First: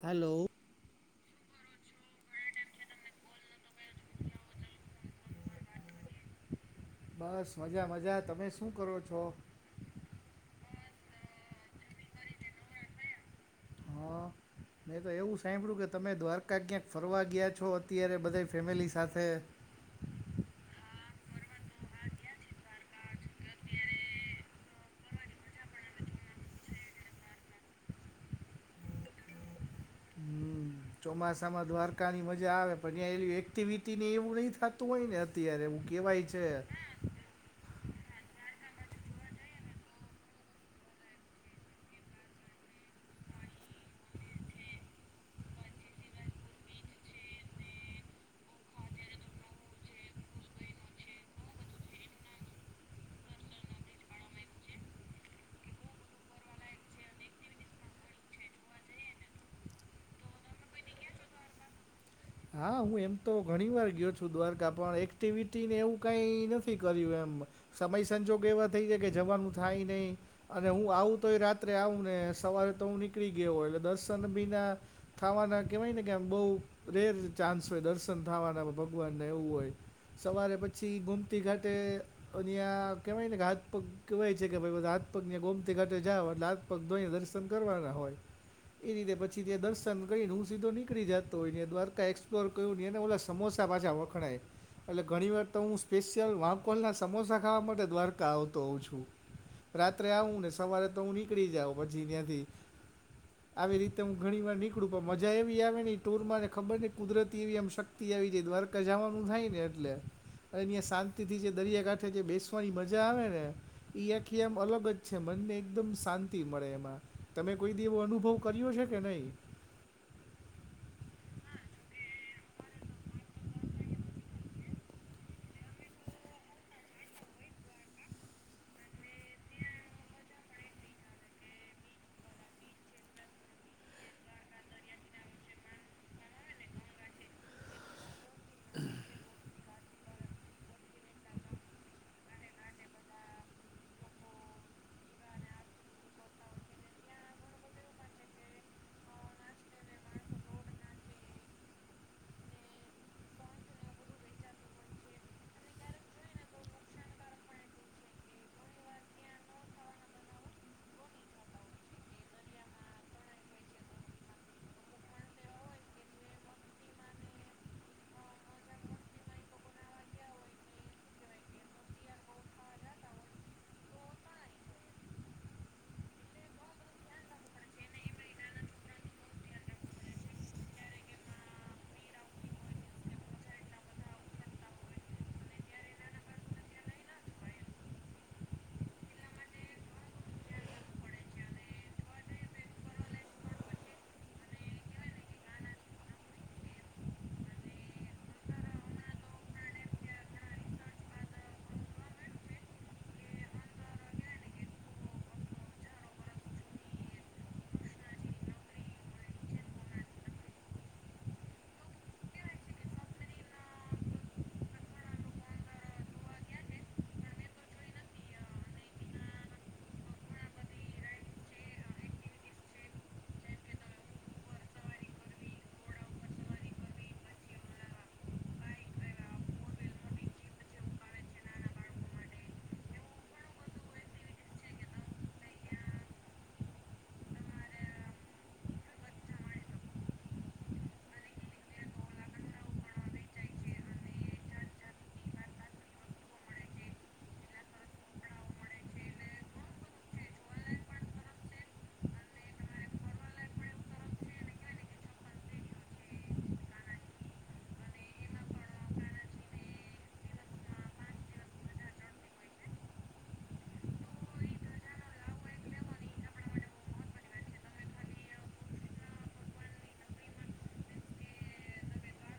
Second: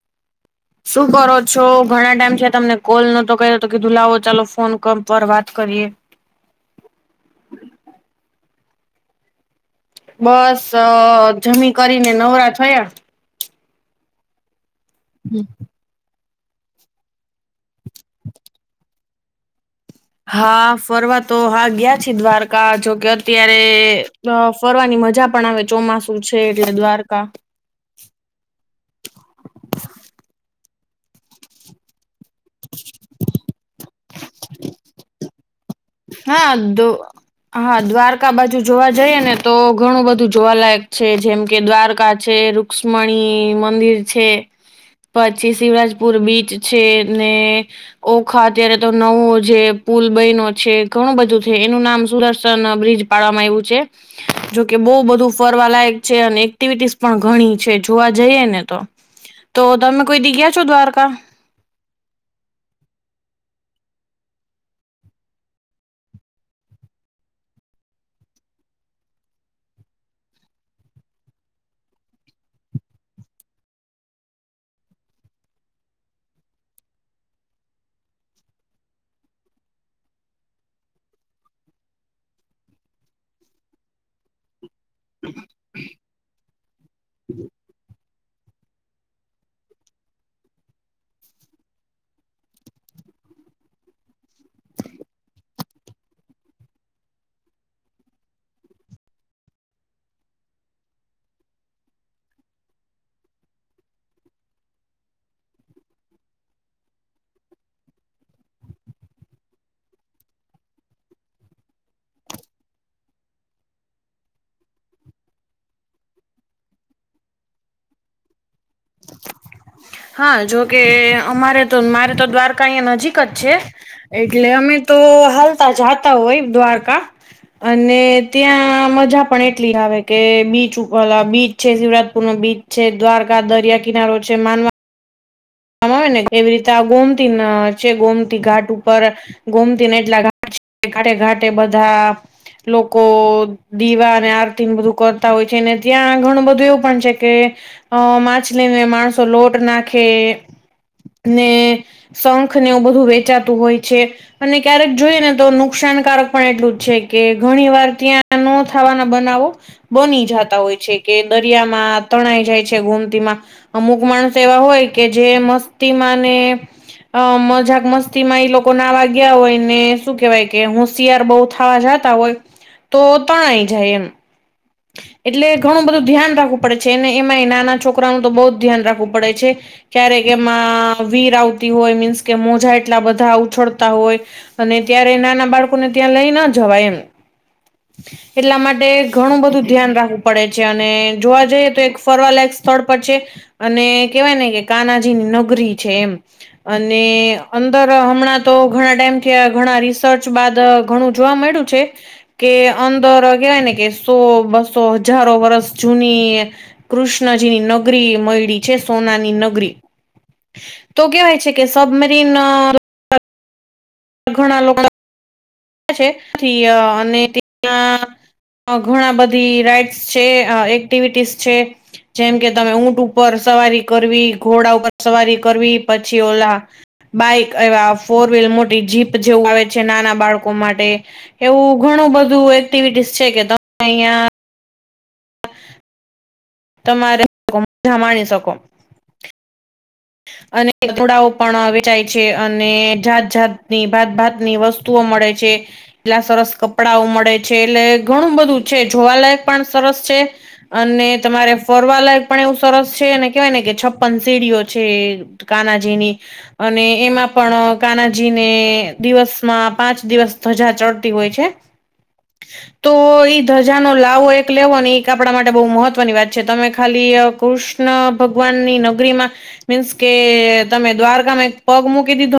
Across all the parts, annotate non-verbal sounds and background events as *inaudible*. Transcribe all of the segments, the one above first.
Hello. શું કરો છો ઘણા ટાઈમ છે તમને કોલ નતો કર્યો તો કીધું લાવો ચાલો ફોન પર વાત કરીએ. બસ મજા મજા તમે શું કરો છો? બસ જમી કરીને નવરા થયા. હા. મે તો એવું સાંભળ્યું કે તમે દ્વારકા ક્યાંક ફરવા ગયા છો અત્યારે બધા ફેમિલી સાથે. હા ફરવા તો હા ગયા છી દ્વારકા જોકે અત્યારે ફરવાની મજા પણ આવે ચોમાસું છે એટલે દ્વારકા હમ ચોમાસામાં દ્વારકા ની મજા આવે પણ ત્યાં એક્ટિવિટી એવું નહી થતું હોય ને અત્યારે કહેવાય છે હા દો. હા દ્વારકા બાજુ જોવા જઈએ ને તો ઘણું બધું જોવાલાયક છે જેમ કે દ્વારકા છે. રુક્ષ્મણી મંદિર છે. પછી શિવરાજપુર બીચ છે ને ઓખા અત્યારે તો નવો જે પુલ બયનો છે. ઘણું બધું છે એનું નામ સુદર્શન બ્રિજ પાડવામાં આવ્યું છે. જોકે બહુ બધું ફરવા લાયક છે અને એક્ટિવિટીસ પણ ઘણી છે જોવા જઈએ ને તો. તો તમે કોઈ દી ગયા છો દ્વારકા? હા હું એમ તો ઘણી વાર ગયો છું દ્વારકા પણ એક્ટિવિટીને એવું કઈ નથી કર્યું એમ. સમય સંજોગ એવા થઈ જાય કે જવાનું થાય નહીં. અને હું આવું તો એ રાત્રે આવું ને સવારે તો હું નીકળી ગયો હો એટલે દર્શન બીના થાવાના કહેવાય ને કે આમ બહુ રેર ચાન્સ હોય દર્શન થવાના ભગવાનના એવું હોય. સવારે પછી ગુમતી ઘાટે અહિંયા કહેવાય ને કે હાથ પગ કહેવાય છે કે ભાઈ બધા હાથપગને ગોમતી ઘાતે જાઓ એટલે હાથપગ ધોઈને દર્શન કરવાના હોય. એ રીતે પછી તે દર્શન કરૂ સીધો નીકળી જાતો હોય દ્વારકા એક *unintelligible* એના ઓલા સમોસા પાછા વખણાય એટલે ઘણી વાર તો હું સ્પેશિયલ વાંકોલના સમોસા ખાવા માટે દ્વારકા આવતો હોઉ છું. રાત્રે આવું ને સવારે તો હું નીકળી જાઉં પછી ત્યાંથી. આવી રીતે હું ઘણી વાર નીકળું પણ મજા એવી આવે ને ટૂરમાં ને ખબર નહી કુદરતી એવી એમ શક્તિ આવી જાય દ્વારકા જવાનું થાય ને એટલે અનેયા શાંતિ થી જે દરિયાકાંઠે જે બેસવાની મજા આવે ને ઈ આખી આમ અલગ જ છે મનને એકદમ શાંતિ મળે એમાં તમે કોઈ દિવ એવો અનુભવ કર્યો છે? કે નહી. હા જોકે અમારે તો મારે તો દ્વારકા અહીંયા નજીક જ છે. એટલે અમે તો હાલતા જાતા હોય દ્વારકા અને ત્યાં મજા પણ એટલી આવે કે બીચ ઉપર બીચ છે શિવરાજપુર નો બીચ છે દ્વારકા દરિયા કિનારો છે માનવા આવે ને એવી રીતે ગોમતી છે ગોમતી ઘાટ ઉપર ગોમતી એટલા ઘાટ ઘાટે ઘાટે બધા. લોકો દીવા અને આરતી બધું કરતા હોય છે ને ત્યાં ઘણું બધું એવું પણ છે કે અ માછલી ને માણસો લોટ નાખે ને શંખ ને એવું બધું વેચાતું હોય છે. અને ક્યારેક જોઈએ ને તો નુકસાનકારક પણ એટલું જ છે કે ઘણી વાર ત્યાં ન થવાના બનાવો બની જતા હોય છે કે દરિયામાં તણાઈ જાય છે ગોમતીમાં અમુક માણસ એવા હોય કે જે મસ્તીમાને અ મજાક મસ્તી માં ઈ લોકો નાવા ગયા હોય ને શું કેહેવાય કે હોશિયાર બઉુ થાવા જાત હોય તો તણાય જાય એમ એટલે ઘણું બધું ધ્યાન રાખવું પડે છે અનેને એમાં નાના છોકરાનું તો બૌ જ ધ્યાન રાખવું પડે છે ક્યારેક એમાં વીર આવતી હોય મીન્સ કે મોજા એટલા બધા ઉછળતા હોય અને ત્યારે નાના બાળકોને ત્યાં લઈ ના જવાય એમ એટલા માટે ઘણું બધું વધુ ધ્યાન રાખવું પડે છે અને જોવા જઈએ તો એક ફરવાલાયક સ્થળ પર છે. અને કેવાય ને કે કાનાજીની નગરી છે એમ અને અંદર હમણાં તો ઘણા ટાઈમ થિયા ઘણા રિસર્ચ બાદ ઘણું જોવા મળ્યું છે કે અંદર કહેવાય ને કે સો બસો હજારો વર્ષ જૂની એ કૃષ્ણજીની નગરી મઇડી છે સોનાની નગરી તો કેવાય છે કે સબમરીન ઘણા લોકો *unintelligible* ઘણા બધી રાઈટ્સ છે એક્ટિવિટીસ છે. જેમ કે તમે ઊંટ ઉપર સવારી કરવી ઘોડા ઉપર સવારી કરવી પછી ઓલા બાઈક એવા ફોર વ્હીલર મોટી જીપ જેવું હોય છે નાના બાળકો માટે એવું ઘણું બધું એક્ટિવિટીસ છે કે તમે અહિયાં તમારે *unintelligible* માણી શકો અને તુડાઓ પણ વેચાય છે અને જાત જાતની ભાતભાત ની વસ્તુ વસ્તુ ઓ મળે છે એટલા સરસ કપડાઓ મળે છે એટલે ઘણું બધું છે જોવાલાયક પણ સરસ છે. અને તમારે ફરવા લાયક પણ એવું સરસ છે અને કેહેવાય ને કે છપ્પન સીડીઓ છે કાનાજીની અને એમાં પણ કાનાજીને દિવસમાં પાંચ દિવસ ધજા ચડતી હોય છે. તોઈ ધજાનોલાવો એક લેવો ને એક આપણા માટે બહુ મહત્વની વાત છે તમે ખાલી કૃષ કૃષ્ણ ભગવાન ની નગરી માં મીન્સ કે તમે દ્વારકામાં એક પગ મૂકી દીધો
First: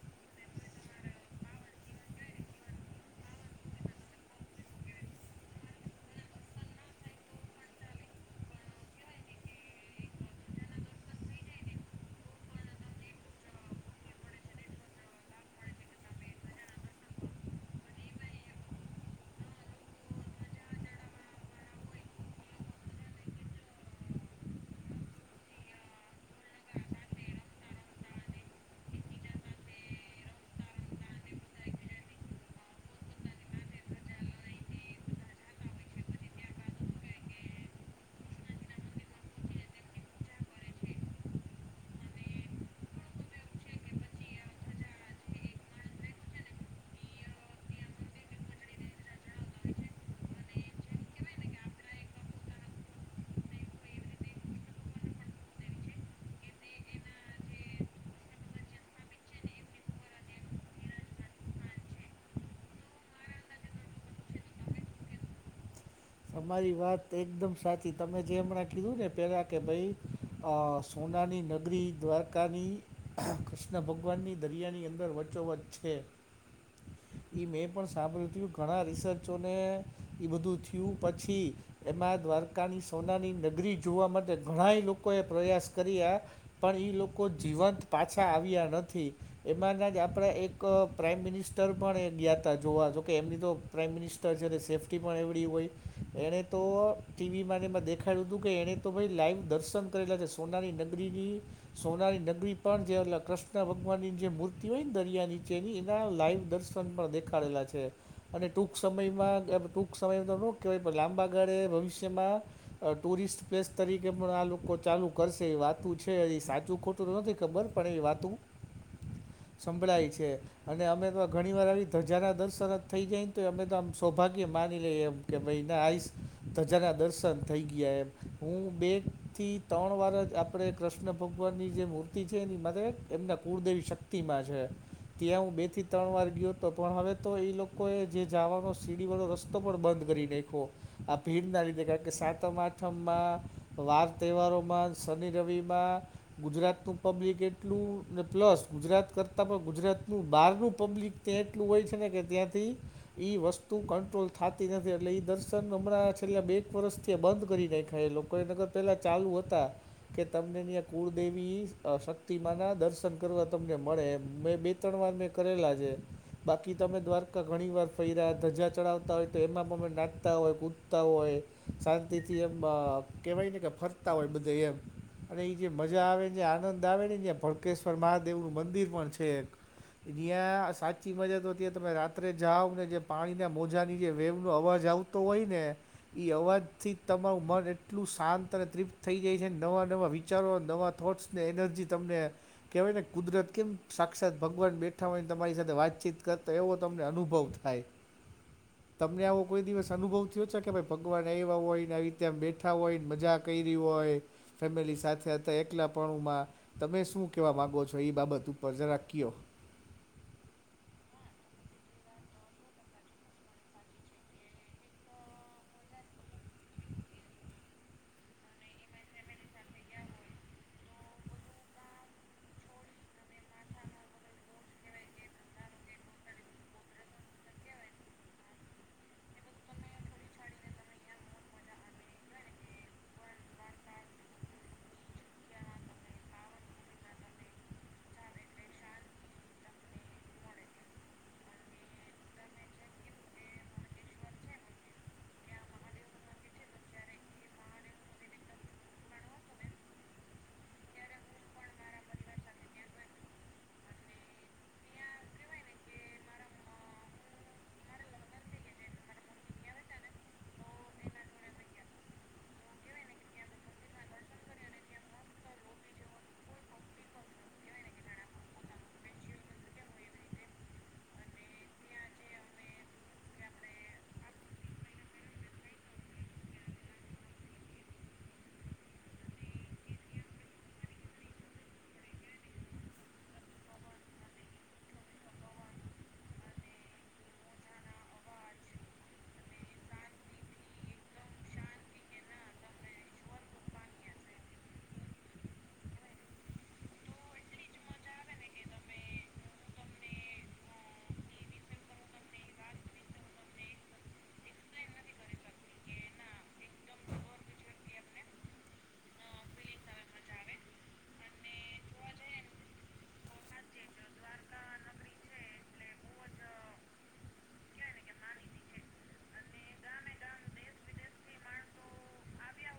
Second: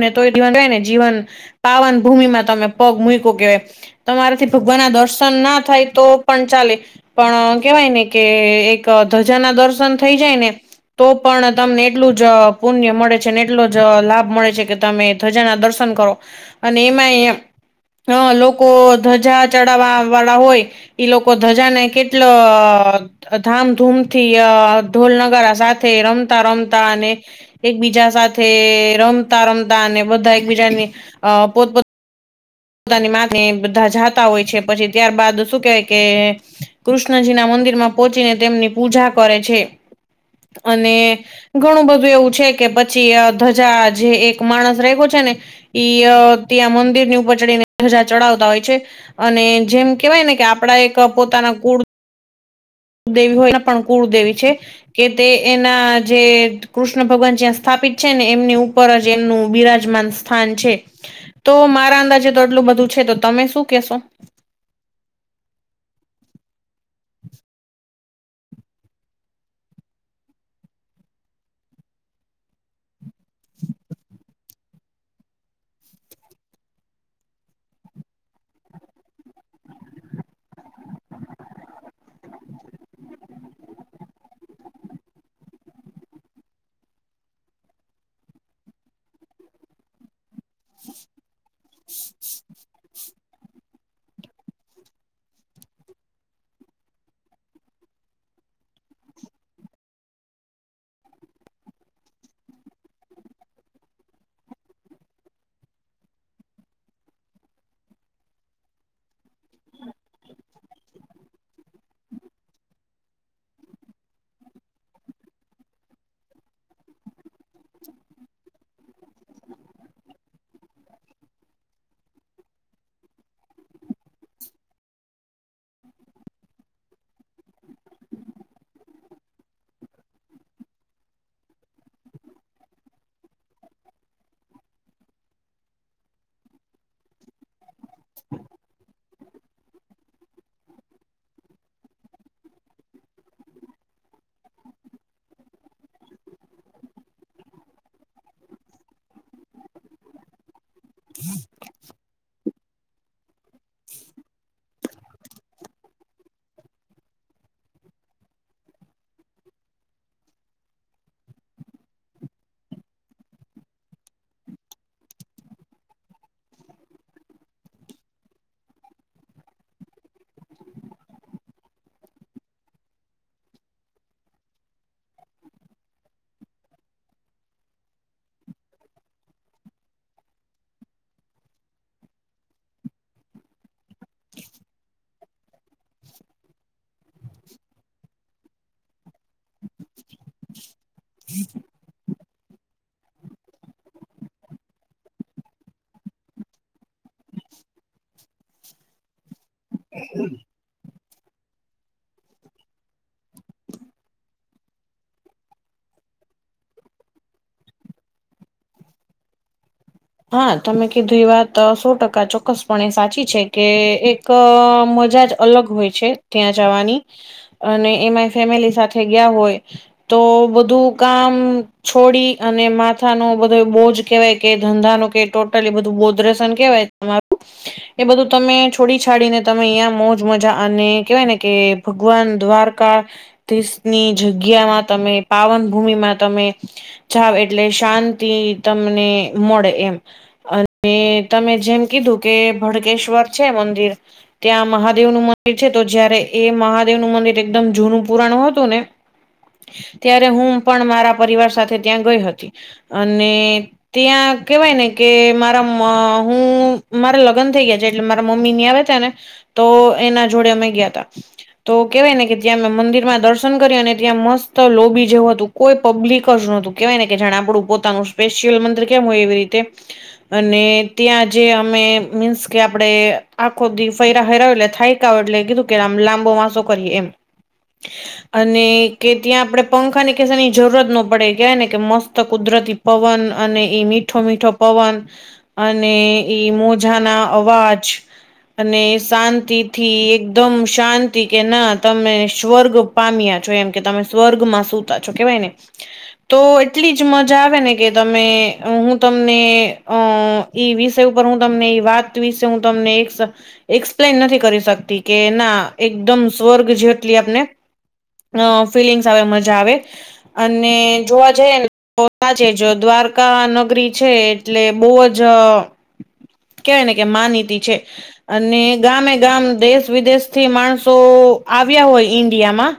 ને તો કેવા થાય ને જીવન પાવન ભૂમિ માં તમે પગ મૂયકો કેવાય તમારાથી ભગવાન ના દર્શન ના થાય તો પણ ચાલે પણ કેવાય ને કે એક ધજા ના દર્શન થઈ જાય ને તો પણ તમને એટલું જ પુણ્ય મળે છે અનેને એટલો જ લાભ મળે છે કે તમે ધજાના દર્શન કરો અને એમાં અ હ લોકો ધજા ચડાવવા વાળા હોય ઈ લોકો ધજાને કેટલા ધામધૂમથી અ ઢોલનગારા સાથે રમતા રમતા અને એકબીજા સાથે રમતા રમતા અને બધા એકબીજાની અ પોતપ પોતાની મા બધા જાતા હોય છે પછી ત્યાર બાાદ શું કેહેવાય કે કૃષ્ણજી ના મંદિર માં પહોંચીને તેમની પૂજા કરે છે અને ઘણું બધું એવું છે કે પછી અ ધજા જે એક માણસ રાયખો છે ને ઈ ત્યાં મંદિર ની ઉપર ધજા ચડાવતા હોય છે અને જેમ કેવાય ને કે આપડા એક પોતાના કુળ દેવી હોયના પણ કુળદેવી છે કે તે એના જે કૃષ્ણ ભગવાન જ્યાં સ્થાપિત છે ને એમની ઉપર જ એમનું બિરાજમાન સ્થાન છે તો મારા અંદાજે તો આટલું બધું છે તો તમે શું કેશો તમારી વાત એકદમ સાચી તમે જે હમણાં કીધું ને પેલા કે ભાઈ અ સોનાની નગરી દ્વારકાની કૃષ્ણ ભગવાનની દરિયાની અંદર વ વચો વચ્ છેે *inaudible* મેં પણ સાંભળ્યું તું ઘણા રિસર્ચોને એ બધું થયું પછી એમાં દ્વારકાની સોનાની નગરી જોવા માટે ઘણાય લોકોએ પ્રયાસ કર્યા પણ ઈ લોકો જીવંત પાછા આવ્યા નથી એમાંના જ આપણે એક એક પ્રાઇમ મિનિસ્ટર પણ એ ગયા ત જોવા જોકે એમની તો પ્રાઇમ મિનિસ્ટર છે સેફ્ટી પણ એવડી હોય એણે તો ટીવી મા મને મા દેખાડુ હતું કે એને તો ભાઈ લાઈવ દર્શન કરેલા છે સોનાની નગરીની સોનારી નગરી પણ જે કૃષ્ણ ભગવાનની જે મૂર્તિ હોય ને દરિયા નીચેની એના લાઈવ દર્શન ન પણ દેખાડેલા છે અને ટૂંક સમયમાં ટૂંક સમયમાં તો કે ભય લાંબા ગાળે ભવિષ્યમાં ટુરિસ્ટ પ્લેસ તરીકે પણ આ લોકો ચાલુ કરશે એ વાતું છે એ સાચું ખોટું તો નથી ખબર પણ એવી વાતું *inaudible* સંભળાય છે અને અમે તો ઘણી વાર આવી ધજાના દર્શન જ થઈ જાયને તો એ અમે તો આમ સૌભાગ્ય માની લ એમ કે ભાઈને આઈશ ધજાના દર્શન થઈ ગયા એમ હું બેથી ત્રણ વાર જ આપણે કૃષ્ણ ભગવાનની જે મૂર્તિ છે એની મારે એમના કુળદેવી શક્તિમાં છે ત્યાં હું બે થી ત્રણ વાર ગયો હતો પણ હવે તો એ લોકો એ જે જવાનો સીડી વાળો રસ્તો પણ બંધ કરી રાઈખો આ ભીડ ના લીધે સાતમ આઠમમાં વાર તહેવારોમાં શનિ રવિમાં ગુજરાતનું પબ્લિક એટલું ને પ્લસ ગુજરાત કરતાં પણ ગુજરાતનું બહારનું પબ્લિક ત્યાં એટલું હોય છે ને કે ત્યાંથી ઈ વસ્તુ કંટ્રોલ થતી નથી એટલે એ દર્શન હમણાં છેલ્લા બે એક વર્ષથી બંધ કરી દેખાય એ લોકો એ નગર પેલા ચાલુ હતા કે તમને ન્યા કુળદેવી શક્તિમા ના દર્શન કરવા તમને મળે મેં બે ત્રણ વાર મેં કરેલા છે બાકી તમે દ્વારકા ઘણી વાર ફઈરા ધજા ચડાવતા હોય તો એમાં પણ અમે નાચતા હોય કૂદતા હોય શાંતિથી એમ કેહેવાય ને કે ફરતા હોય બધા એમ અને એ જે મજા આવે ને આનંદ આવે ને ભળકેશ્વર મહાદેવ ન મંદિર પણ છે એક ત્યાં સાચી મજદતી તમે રાત્રે જાઓ ને જે પાણીના મોજાની જે વેવનોો અવાજ જવું તો હોય ને ઇ અવાજ થી તમારું મન એટલું શાંત અને તૃપ્ત થઈ જાય છે નવા નવા વિચારો નવા થોટ્સ ને એનર્જી તમને કહેવાય ને કુદરત કેમ સાક્ષાત ભગવાન બેઠા હોયને તમારી સાથે વાતચીત કરતા એવો તમને અનુભવ થાય *inaudible* *inaudible* તમને આવો કોઈ દિવસ અનુભવ થયો છે કે ભાઈ ભગવાન આવ્યા હોય ને આવી રીતે આમ બેઠા હોય ને મજા કરી હોય ફેમિલી સાથે હતા એકલા પણ માં તમે શું કહેવા માગો છો એ બાબત ઉપર જરા ક્યો હા તમે કીધું એ વાત સો ટકા ચોક્કસપણે સાચી છે કે એક કે મજાજ જ અલગ હોય છે ત્યાં જવાની અને એમાં ફેમિલી સાથે ગયા હોય તો બધું કામ છોડી અને માથા ન બધો બોજ કેહેવાય કે ધંધા ન કે ટોટલી બધું ગોદરસન કેવાય તમારું એ બધું તમે છોડી છાડીને તમે અહં મોજ મજા અને કેવાય ને કે ભગવાન દ્વારકા દની જગ્યામાં તમે પાવન ભૂમિમાં તમે જાવ એટલે શાંતિ તમને મળે એમ અને તમે જેમ કીધું કે ભડકેશ્વર છે મંદિર ત્યાં મહાદેવ નું મંદિર છે તો જયારે એ મહાદેવ નું મંદિર એકદમ જૂનું પુરાણું હતું ને ત્યારે હું પણ મારા પરિવાર સાથે ત્યાં ગઈ હતી અને ત્યાં કેવાય ને કે મારા હું મારા લગ્ન થઈ ગયા છે એટલે મારા મમ્મી ની આવે ત ને તો એના જોડે અમે ગયા તા તો કેવાય ને કે જ્યાં મેં મંદિરમાં દર્શન કર્યું અને ત્યાં મસ્ત લોબી જેવું હતું કોઈ પબ્લિક જ નતું કેવાય ને કે જા આપડું પોતાનું સ્પેશિયલ મંદિર કેમ હોય એવી રીતે અને ત્યાં જે અમે મીન્સ કે આપડે આખો દી ફૈરા હૈરા એટલે થાય *unintelligible* કીધું કેમ લાંબો વાસો કરીએ એમ અને કે ત્યાં આપડે પંખા ની કેસાની જરૂરત ન પડે કહેવાય ને કે મસ્ત કુદરતી પવન અને એઈ મીઠો મીઠો પવન અને ઈ મોજાના અવાજ અને શાંતિ થી એકદમ શાંતિ કે ના તમે સ્વર્ગ પામ્યા છો એમ કે તમે સ્વર્ગમાં સુતા છો કેવાય ને તો એટલી જ મજા આવે ને કે તમે હું તમને અ ઈ વિષય ઉપર હું તમને એ વાત વિશે હું તમને એક એક્સપ્લેન નથી કરી શકતી કે એના એકદમ સ્વર્ગ જેટલી આપણે અ ફિલિંગ્સ આવે મજા આવે અને જોવા જઈએ ને છે દ્વાર કા નગરી છે એટલે બહુ જ કેવાય ને કે માનીતી છે. અને ગામે ગામ દેશ વિદેશ થી માણસો આવ્યા હોય ઈન્ડિયામાં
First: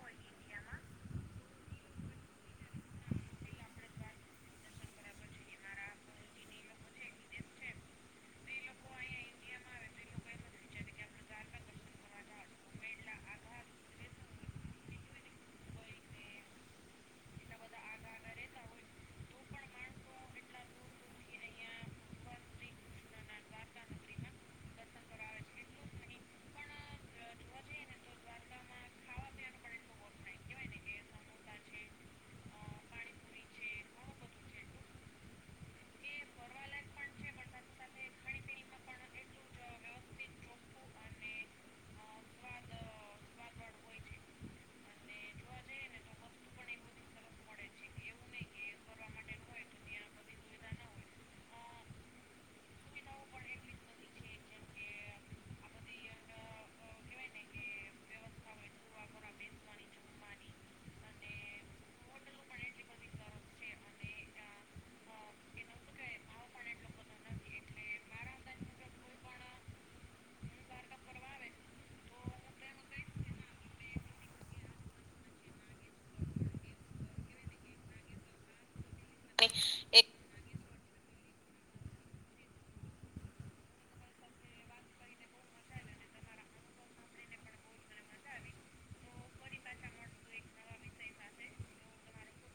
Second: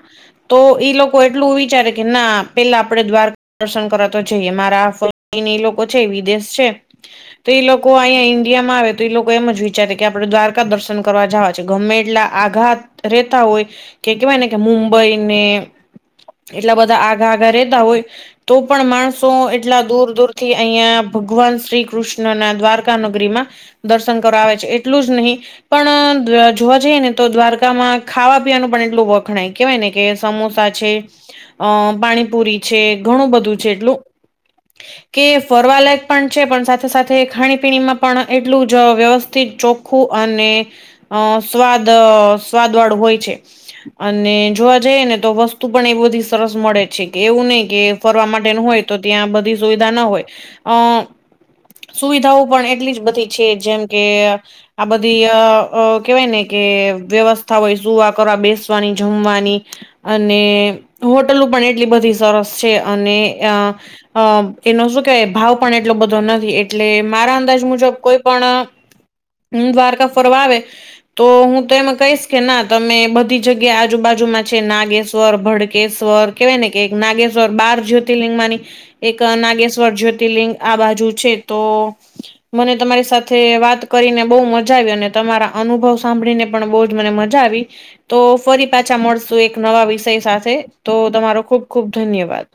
તો ઈ લોકો એટલું વિચારે કે ના પેલા આપડે દ્વારકા દર્શન કરવા તો જઈએ મારા ફ એને એ લોકો છે વિદેશ છે. તો એઈ લોકો અહીંયા ઈન્ડિયામાં આવે તો એઈ લોકો એમ જ વિચારે કે આપડે દ્વારકા દર્શન કરવા જવા ગમે એટલા આઘાત રેતા હોય કે કેહેવાય ને કે મુંબઈ ને એટલા બધા આગા આગા રેતા હોય તો પણ માણસો એટલા દૂર દૂર થી અહિયાં ભગવાન શ્રી કૃષ્ણ ના દ્વારકા નગરી માં દર્શન કરવા આવે છે એટલું જ નહીં પણ જોવા જઈએ ને તો દ્વારકામાં ખાવા પીવાનું પણ એટલું વખણાય કેવાય ને કે સમોસા છે અ પાણીપુરી છે ઘણું બધું છે એટલું કે ફરવાલાયક પણ છે પણ સાથે સાથે ખાણીપીણીમાં પણ એટલું જ વ્યવસ્થિત ચો આખું અને અ સ્વાદ સ્વાદ વાળું હોય છે. અને જોવા જઈએ ને તો વસ્તુ પણ એ બધી સરસ મળે છે કે એવું નહી કે ફરવા માટેનું હોય તો ત્યાં બધી સુવિધા ના હોય અ સુવિધાઓ પણ એટલી જ બધી છે જેમ કે આ બધી કેવાય ને કે વ્યવસ્થા હોય સુવા કરવા બેસવાની જમવાની અને હોટલુ પણ એટલી બધી સરસ છે અને અ અ એનો શું કે ભાવ પણ એટલો બધો નથી એટલે મારા અંદાજ મુજબ કોઈ પણ હ દ્વારકા ફરવા આવે તો હું તો એમાં કહીશ કે ના તમે બધી જગ્યા આજુબાજુમાં છે નાગેશ્વર, ભડકેશ્વર, કેહેવાય ને કે એક નાગેશ્વર બાર જ્યોતિર્લિંગ માની એક નાગેશ્વર જ્યોતિર્લિંગ આ બાજુ છે તો મને તમારી સાથે વાત કરીને બહુ મજા આવી અને તમારા અનુભવ સાંભળીને પણ બહુ જ મને મજા આવી તો ફરી પાછા મળશું એક નવા વિષય સાથે તો તમારો ખુબ ખુબ ધન્યવાદ.